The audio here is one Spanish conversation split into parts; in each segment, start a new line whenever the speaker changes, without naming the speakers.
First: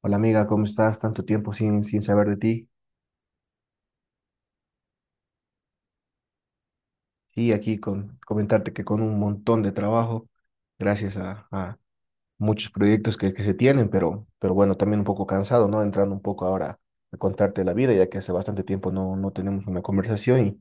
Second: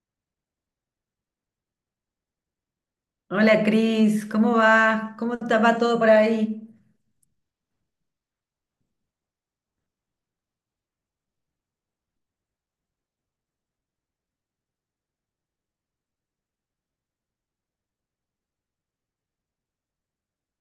Hola amiga, ¿cómo estás? Tanto tiempo sin saber de ti.
Hola Cris, ¿cómo va? ¿Cómo te va todo por ahí?
Y aquí con comentarte que con un montón de trabajo, gracias a muchos proyectos que se tienen, pero bueno, también un poco cansado, ¿no? Entrando un poco ahora a contarte la vida, ya que hace bastante tiempo no tenemos una conversación. Y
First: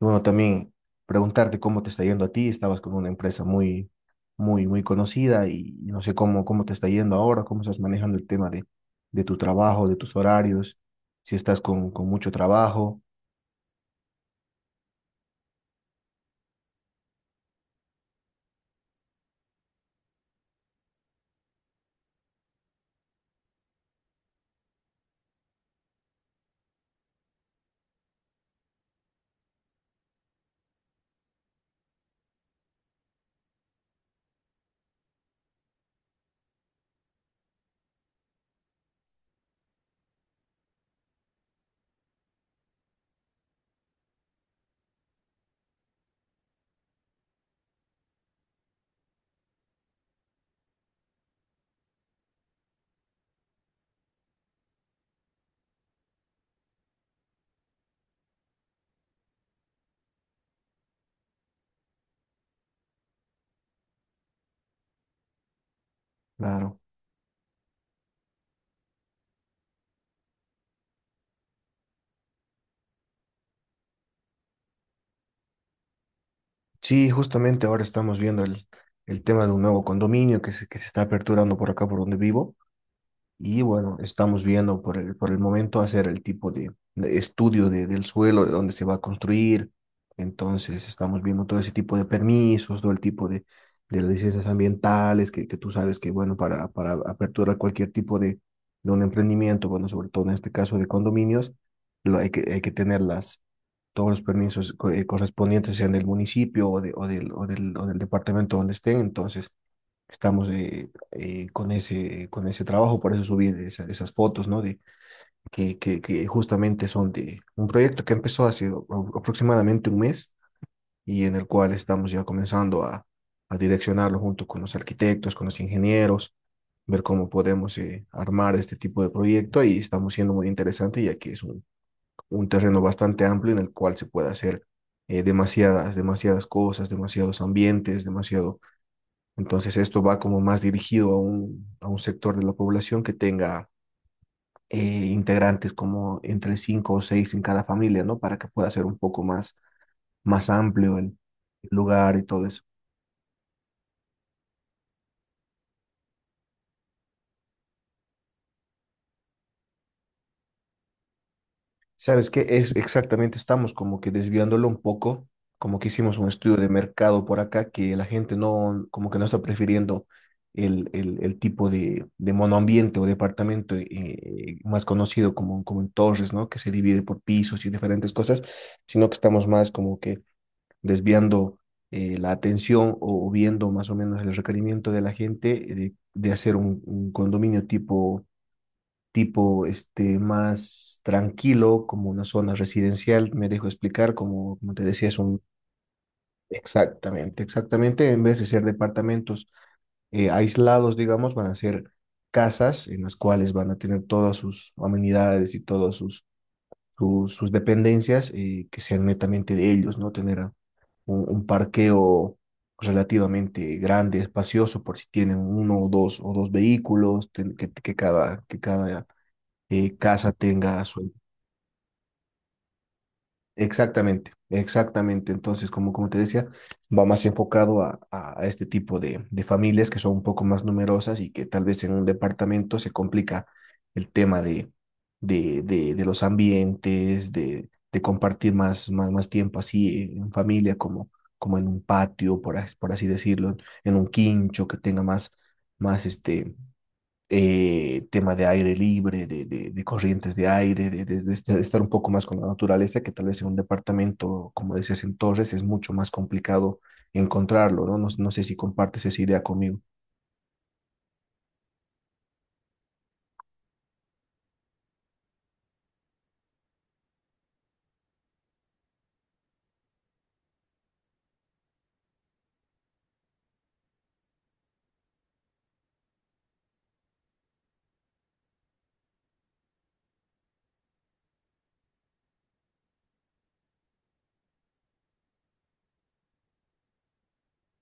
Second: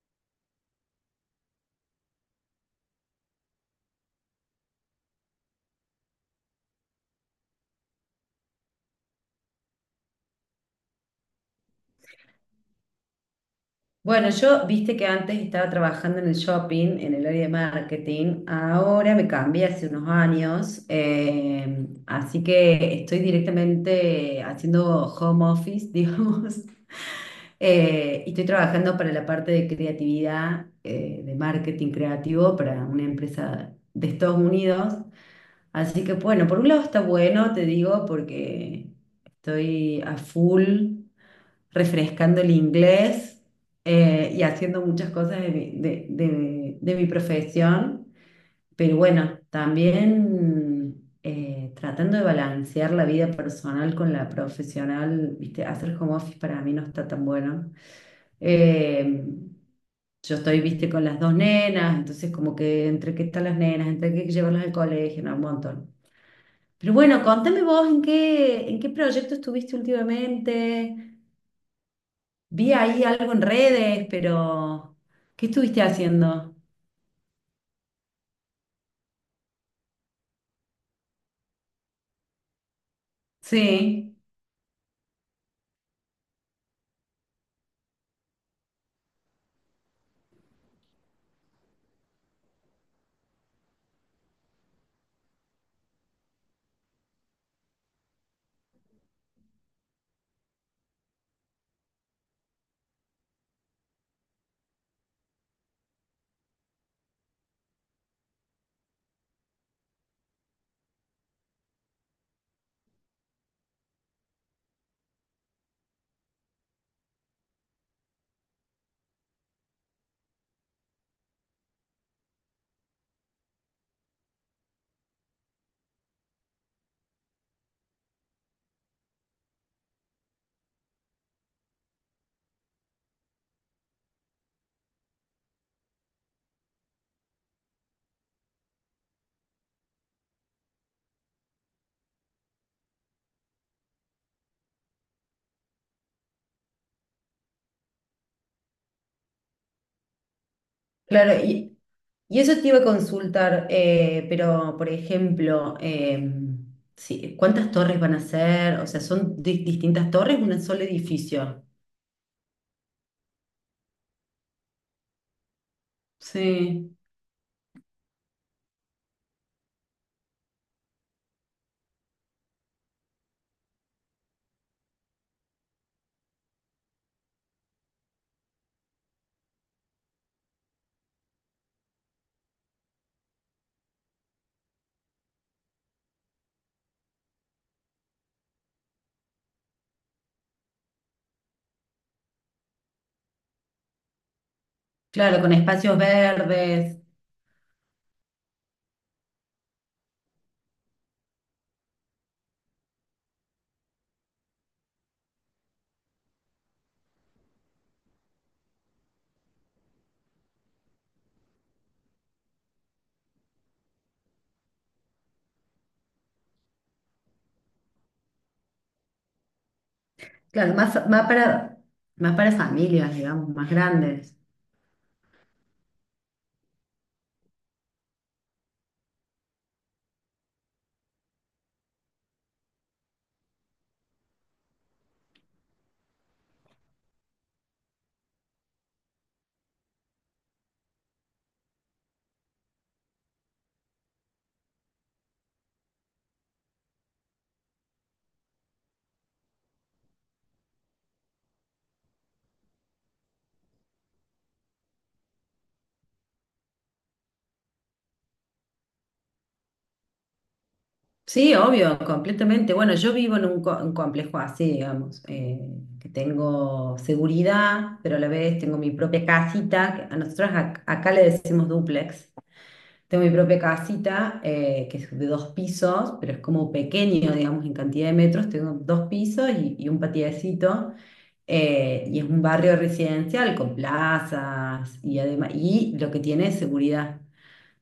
bueno, también preguntarte cómo te está yendo a ti. Estabas con una empresa muy, muy, muy conocida y no sé cómo te está yendo ahora, cómo estás manejando el tema de tu trabajo, de tus horarios, si estás con mucho trabajo.
Bueno, yo viste que antes estaba trabajando en el shopping, en el área de marketing. Ahora me cambié hace unos años, así que estoy directamente haciendo home office, digamos. Y estoy trabajando para la parte de creatividad, de marketing creativo para una empresa de Estados Unidos. Así que bueno, por un lado está bueno, te digo, porque estoy a full refrescando el inglés y haciendo muchas cosas de mi profesión. Pero bueno, también tratando de balancear la vida personal con la profesional, ¿viste? Hacer home office para mí no está tan bueno. Eh, yo estoy, viste, con las dos nenas, entonces como que entre qué están las nenas, entre qué llevarlas al colegio, no, un montón.
Claro.
Pero bueno, contame vos en qué proyecto estuviste últimamente. Vi ahí algo en redes, pero ¿qué estuviste haciendo?
Sí, justamente ahora estamos viendo el tema de un nuevo condominio que se está aperturando por acá, por donde vivo. Y bueno,
Sí.
estamos viendo por el momento hacer el tipo de estudio del suelo, de dónde se va a construir. Entonces, estamos viendo todo ese tipo de permisos, todo el tipo de licencias ambientales, que tú sabes que, bueno, para aperturar cualquier tipo de un emprendimiento, bueno, sobre todo en este caso de condominios, lo, hay que tener todos los permisos correspondientes, sean del municipio o, de, o, del, o, del, o del departamento donde estén. Entonces, estamos con con ese trabajo, por eso subí esas fotos, ¿no? De, que justamente son de un proyecto que empezó hace aproximadamente un mes y en el cual estamos ya comenzando a direccionarlo junto con los arquitectos, con los ingenieros, ver cómo podemos armar este tipo de proyecto y estamos siendo muy interesante ya que es un terreno bastante amplio en el cual se puede hacer demasiadas cosas, demasiados ambientes, demasiado, entonces esto va como más dirigido a a un sector de la población que tenga eh, integrantes como entre cinco o seis en cada familia, ¿no? Para que pueda ser un poco más, más amplio el
Claro, y,
lugar y
y
todo
eso
eso.
te iba a consultar, pero por ejemplo, sí, ¿cuántas torres van a ser? O sea, ¿son distintas torres, un solo edificio?
Sabes que es exactamente, estamos como que desviándolo un poco, como que hicimos un estudio de
Sí,
mercado por acá, que la gente no, como que no está prefiriendo el tipo de monoambiente o departamento más conocido como, como en torres, ¿no? Que se divide por pisos y diferentes cosas, sino que estamos más como que desviando la atención o viendo más o menos el requerimiento de la gente de hacer un condominio tipo, tipo este, más tranquilo, como una zona residencial, me dejo explicar, como, como te decía, es
claro,
un...
con espacios verdes,
Exactamente, exactamente, en vez de ser departamentos aislados, digamos, van a ser casas en las cuales van a tener todas sus amenidades y todas sus, sus dependencias que sean netamente de ellos, ¿no? Tener un parqueo relativamente grande, espacioso, por si tienen uno o dos vehículos, que que cada casa
claro,
tenga su.
más para familias, digamos, más
Exactamente,
grandes.
exactamente. Entonces, como, como te decía, va más enfocado a, a este tipo de familias que son un poco más numerosas y que tal vez en un departamento se complica el tema de los ambientes, de compartir más, más, más tiempo así en familia, como, como en un patio, por, por así decirlo, en un quincho que tenga más, más este tema de aire libre, de corrientes de aire, de estar un poco más con la naturaleza, que tal vez en un departamento, como decías en torres, es mucho más complicado encontrarlo, ¿no? No sé si compartes esa idea conmigo.
Sí, obvio, completamente. Bueno, yo vivo en un, un complejo así, digamos, que tengo seguridad, pero a la vez tengo mi propia casita, que a nosotros acá le decimos dúplex. Tengo mi propia casita, que es de dos pisos, pero es como pequeño, digamos, en cantidad de metros. Tengo dos pisos y un patiecito. Y es un barrio residencial con plazas y además, y lo que tiene es seguridad.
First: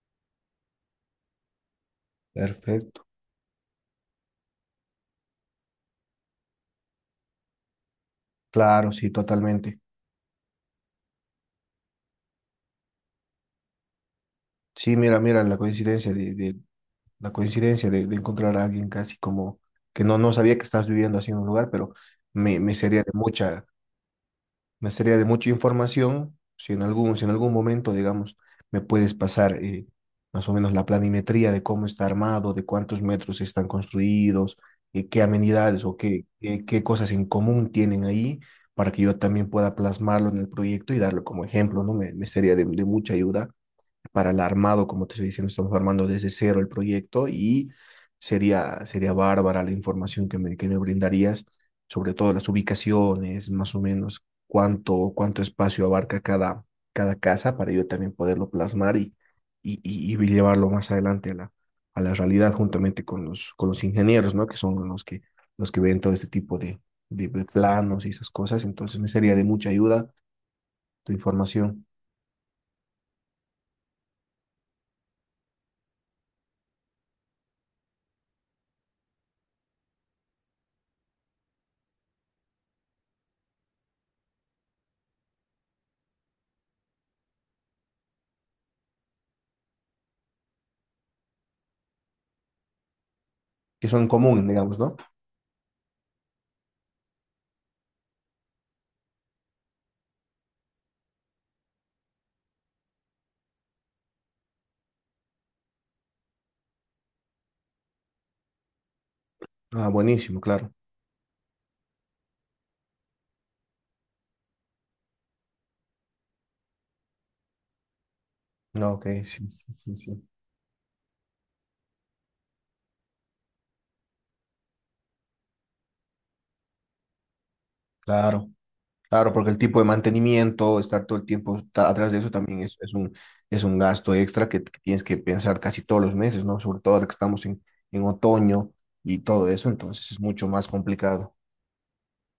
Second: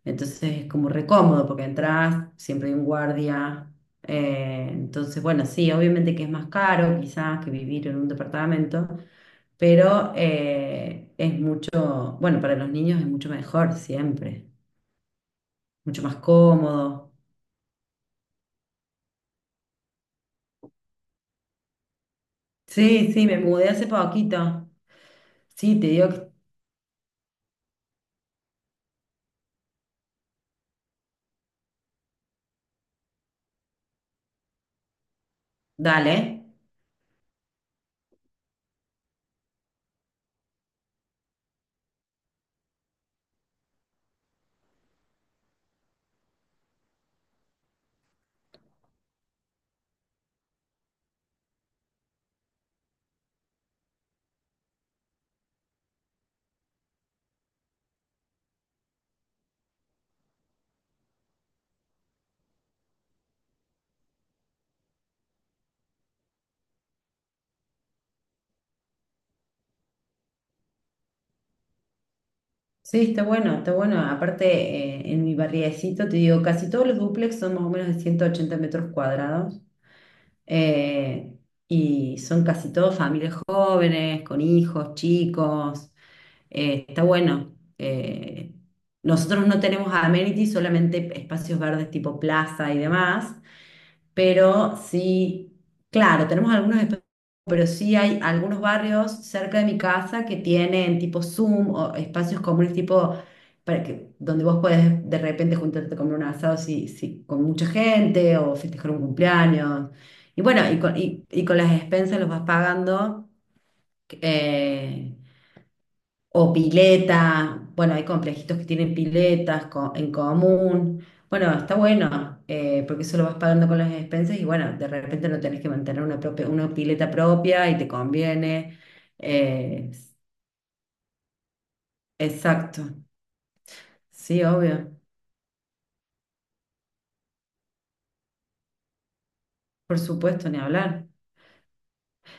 Entonces es como recómodo porque entras, siempre hay un
Perfecto.
guardia. Entonces, bueno, sí, obviamente que es más caro quizás que vivir en un departamento,
Claro, sí, totalmente.
pero es mucho, bueno, para los niños es mucho mejor siempre
Sí, mira, mira, la
mucho
coincidencia
más cómodo.
la coincidencia de encontrar a alguien casi como que no sabía que estás viviendo así en un lugar, pero me sería de
Sí, sí, me
mucha,
mudé hace poquito.
me sería de mucha
Sí, te digo que...
información. Si en algún, si en algún momento, digamos, me puedes pasar más o menos la planimetría de cómo está armado, de cuántos metros están construidos, qué amenidades o
Dale.
qué cosas en común tienen ahí, para que yo también pueda plasmarlo en el proyecto y darlo como ejemplo, ¿no? Me sería de mucha ayuda para el armado, como te estoy diciendo, estamos armando desde cero el proyecto y sería, sería bárbara la información que me brindarías, sobre todo las ubicaciones, más o menos cuánto, cuánto espacio abarca cada, cada casa para yo también poderlo plasmar y llevarlo más adelante a a la realidad juntamente con los ingenieros, ¿no? Que son los que ven todo este tipo de planos y esas cosas. Entonces me sería de mucha ayuda tu información,
Sí, está bueno, está bueno. Aparte, en mi barriecito, te digo, casi todos los dúplex son más o menos de 180 metros cuadrados. Eh, y son casi todos familias jóvenes, con hijos, chicos. Está bueno. Nosotros no tenemos amenities, solamente espacios verdes tipo plaza y demás,
que son comunes,
pero
digamos, ¿no?
sí, claro, tenemos algunos espacios, pero sí hay algunos barrios cerca de mi casa que tienen tipo Zoom o espacios comunes tipo para que, donde vos podés de repente juntarte a comer un asado con mucha gente o festejar un
Ah,
cumpleaños.
buenísimo,
Y bueno,
claro.
y con las expensas los vas pagando, eh, o pileta, bueno, hay complejitos que
No,
tienen
ok, sí, sí,
piletas
sí,
en
sí.
común. Bueno, está bueno, porque eso lo vas pagando con las expensas y bueno, de repente no tenés que mantener una propia, una pileta propia y te
Claro,
conviene.
claro, porque el tipo de
Eh,
mantenimiento, estar todo el tiempo atrás de eso también
exacto,
es un gasto
sí,
extra que
obvio,
tienes que pensar casi todos los meses, ¿no? Sobre todo ahora que estamos en otoño y todo eso,
por
entonces es mucho
supuesto, ni
más
hablar.
complicado.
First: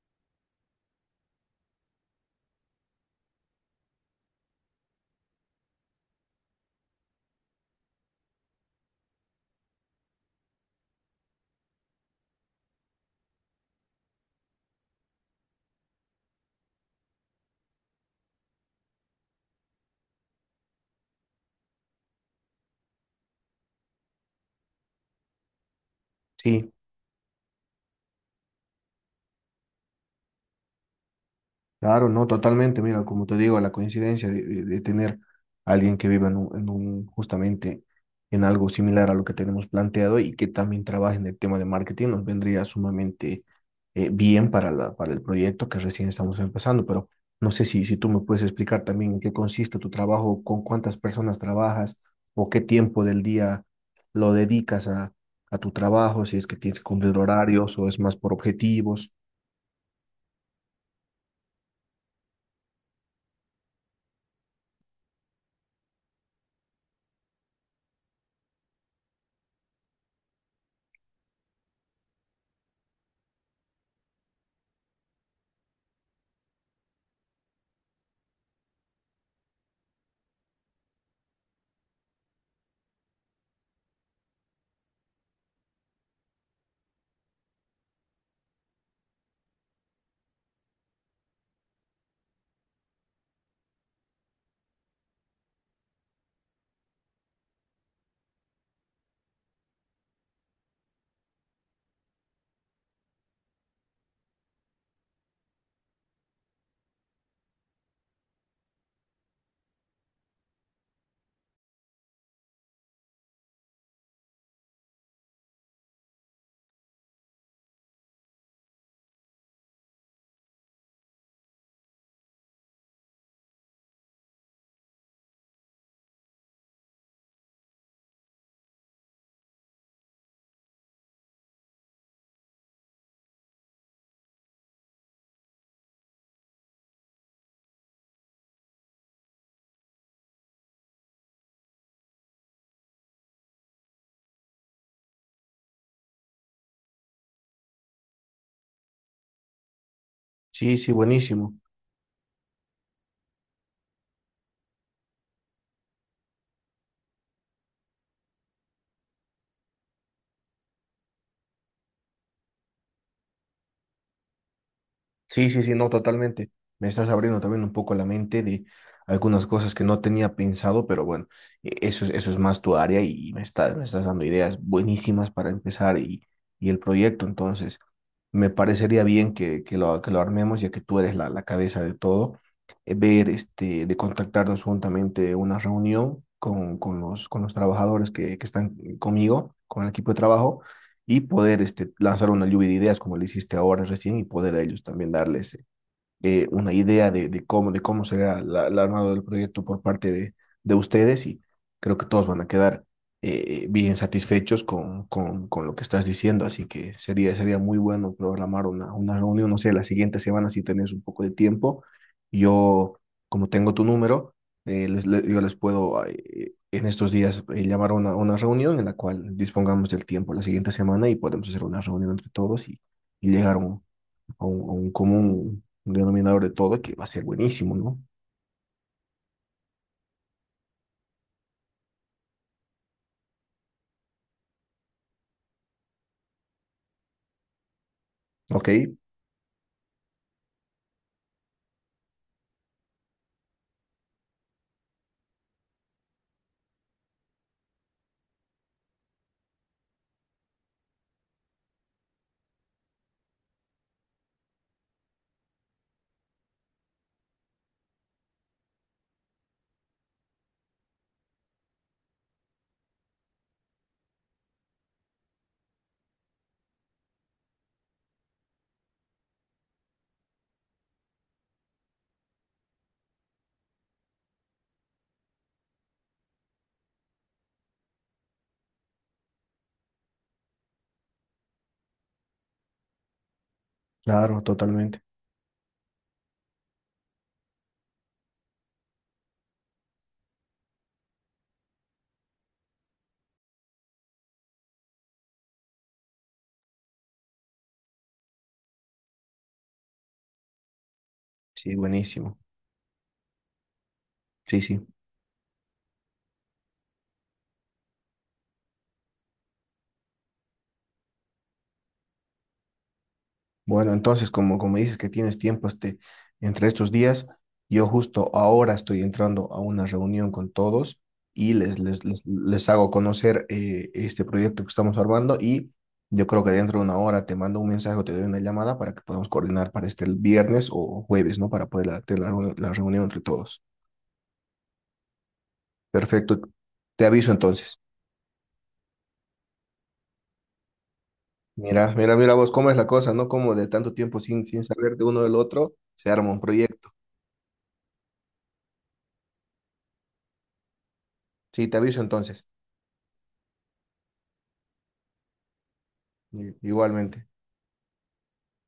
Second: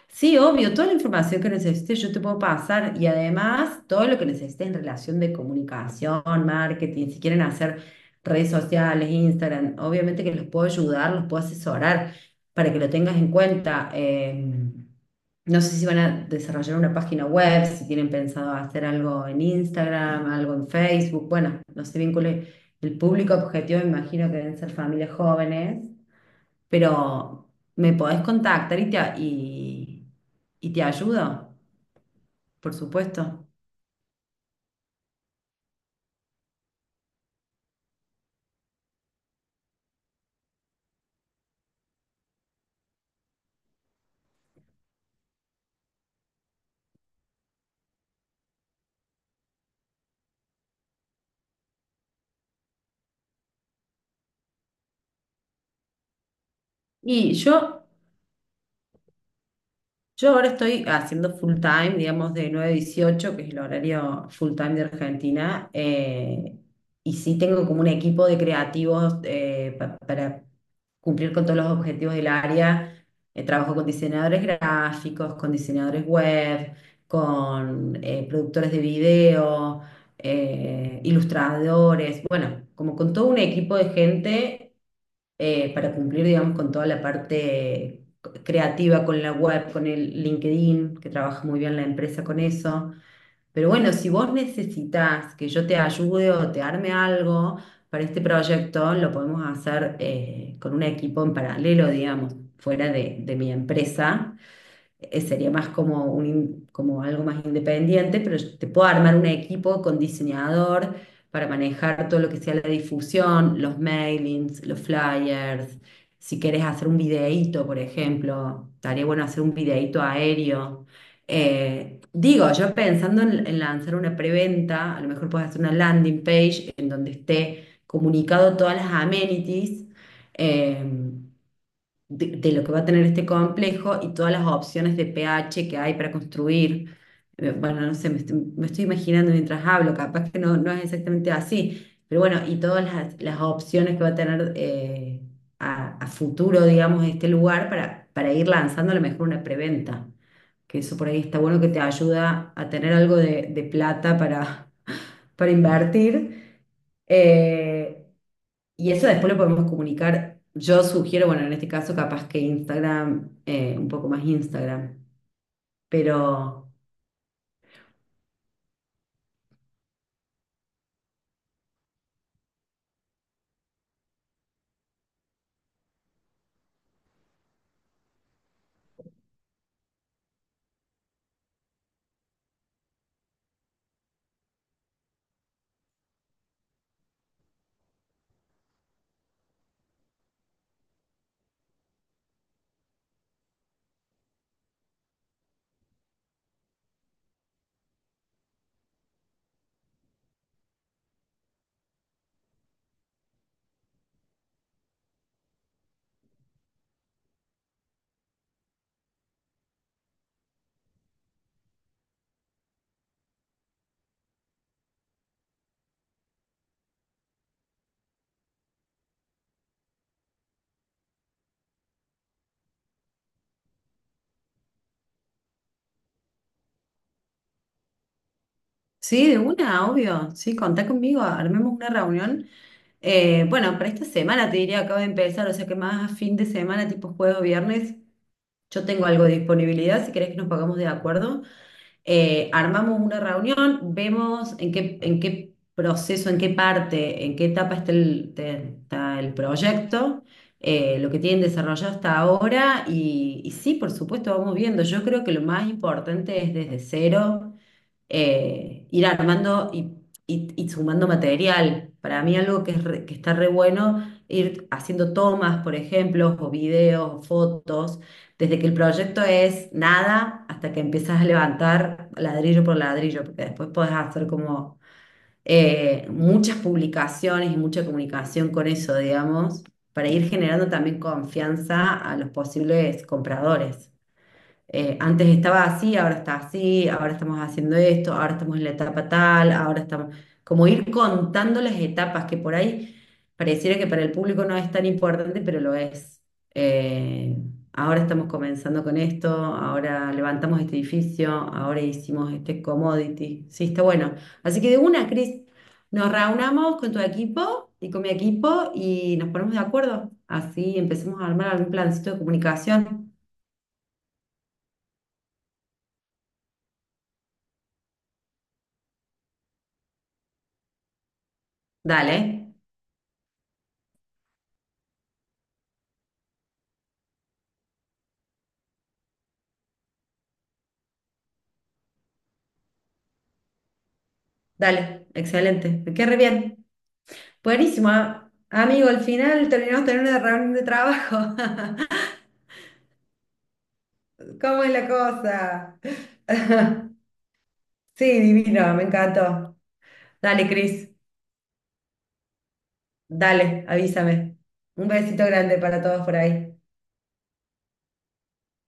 Sí, obvio, toda la información que necesites yo te puedo pasar y además todo lo que necesites en relación de comunicación, marketing, si quieren hacer redes sociales, Instagram, obviamente que los puedo ayudar, los puedo asesorar para que lo tengas en cuenta. No sé si van a desarrollar una página web, si tienen pensado hacer algo en Instagram, algo en Facebook, bueno, no sé bien el público objetivo, me imagino que deben ser familias jóvenes,
Sí,
pero me podés contactar y y te ayudo,
claro, no,
por
totalmente. Mira, como te
supuesto.
digo, la coincidencia de, de tener a alguien que viva en un, en justamente en algo similar a lo que tenemos planteado y que también trabaje en el tema de marketing nos vendría sumamente bien para para el proyecto que recién estamos empezando. Pero no sé si, si tú me puedes explicar también en qué consiste tu trabajo, con cuántas personas trabajas o qué tiempo del día lo dedicas a tu trabajo, si es que tienes que cumplir
Y
horarios
yo
o es más por objetivos.
Yo ahora estoy haciendo full time, digamos, de 9 a 18, que es el horario full time de Argentina, y sí tengo como un equipo de creativos para cumplir con todos los objetivos del área. Trabajo con diseñadores gráficos, con diseñadores web, con productores de video ilustradores, bueno, como con todo un equipo de gente para cumplir, digamos, con toda la parte creativa, con la web, con el LinkedIn, que trabaja muy bien la empresa con eso. Pero bueno, si vos necesitas que yo te ayude o te arme algo, para este proyecto lo podemos hacer con un equipo en paralelo, digamos, fuera de mi empresa. Sería más como, como algo más independiente, pero yo te puedo armar un equipo con diseñador para manejar todo lo que sea la difusión, los mailings, los flyers. Si quieres hacer un videíto, por ejemplo, estaría bueno hacer un videíto aéreo. Digo, yo pensando en lanzar una preventa, a lo mejor puedes hacer una landing page en donde esté comunicado todas las amenities eh, de lo que va a tener este complejo y todas las opciones de pH que hay para construir. Bueno, no sé, me estoy imaginando mientras hablo, capaz que no, no es exactamente así, pero bueno, y todas las opciones que va a tener a futuro, digamos, este lugar para ir lanzando a lo mejor una preventa
Sí,
que
sí,
eso por ahí está
buenísimo.
bueno que te ayuda a tener algo de plata para, para invertir. Eh, y eso después lo podemos comunicar. Yo sugiero, bueno, en este caso capaz que Instagram, un poco más Instagram.
Sí, sí, sí, no, totalmente.
Pero
Me estás abriendo también un poco la mente de algunas cosas que no tenía pensado, pero bueno, eso es más tu área y me estás dando ideas buenísimas para empezar y el proyecto. Entonces, me parecería bien que lo armemos, ya que tú eres la, la cabeza de todo, ver, este, de contactarnos juntamente una reunión con los trabajadores que están conmigo, con el equipo de trabajo y poder este, lanzar una lluvia de ideas como le hiciste ahora recién y poder a ellos también darles una idea de cómo será la, el armado del proyecto por parte de ustedes y creo que todos van a quedar bien satisfechos con lo que estás diciendo, así que sería, sería muy bueno programar una reunión, no sé, la siguiente semana si tenés un poco de tiempo. Yo, como tengo tu número, yo les puedo en estos días llamar a una reunión en la cual dispongamos del tiempo la siguiente semana y podemos hacer una reunión entre todos y llegar a un, a un, a un común denominador de todo que va a ser buenísimo, ¿no?
sí, de una, obvio. Sí, contá conmigo, armemos una reunión. Bueno, para esta semana te diría, acabo de empezar, o sea que más a fin de semana, tipo jueves o viernes,
Ok,
yo tengo algo de disponibilidad, si querés que nos pagamos de acuerdo. Armamos una reunión, vemos en qué proceso, en qué parte, en qué etapa está está el proyecto, lo que tienen desarrollado hasta ahora y sí, por supuesto, vamos viendo. Yo creo que lo más importante es desde cero ir armando y, y sumando material. Para mí algo que, que está re bueno, ir haciendo tomas, por ejemplo, o videos, o fotos, desde que el proyecto es nada hasta que empiezas a levantar ladrillo por ladrillo, porque después podés hacer como muchas publicaciones y mucha comunicación con eso, digamos, para ir generando también confianza a los posibles compradores
claro, totalmente.
antes estaba así, ahora está así, ahora estamos haciendo esto, ahora estamos en la etapa tal, ahora estamos, como ir contando las etapas que por ahí pareciera que para el público no es tan importante, pero lo es. Eh, Ahora estamos comenzando con esto, ahora levantamos este edificio,
Sí,
ahora hicimos
buenísimo.
este commodity. Sí, está bueno. Así
Sí,
que de
sí.
una, Cris, nos reunamos con tu equipo y con mi equipo y nos ponemos de acuerdo. Así empecemos a armar algún plancito de comunicación.
Bueno, entonces, como, como dices que tienes tiempo este, entre estos días, yo justo ahora estoy entrando a una reunión con todos y
Dale.
les hago conocer este proyecto que estamos armando y yo creo que dentro de una hora te mando un mensaje o te doy una llamada para que podamos coordinar para este el viernes o jueves, ¿no? Para poder tener la reunión entre todos.
Dale, excelente. Me quedé re
Perfecto.
bien.
Te aviso entonces.
Buenísimo, amigo. Al final terminamos teniendo una reunión de trabajo.
Mira, mira, mira vos cómo es la cosa, ¿no? Como de tanto tiempo sin
¿Cómo es la
saber de uno del otro,
cosa?
se arma un proyecto.
Sí, divino, me encantó. Dale, Cris.
Sí, te aviso entonces,
Dale, avísame. Un besito grande para todos por ahí.
igualmente.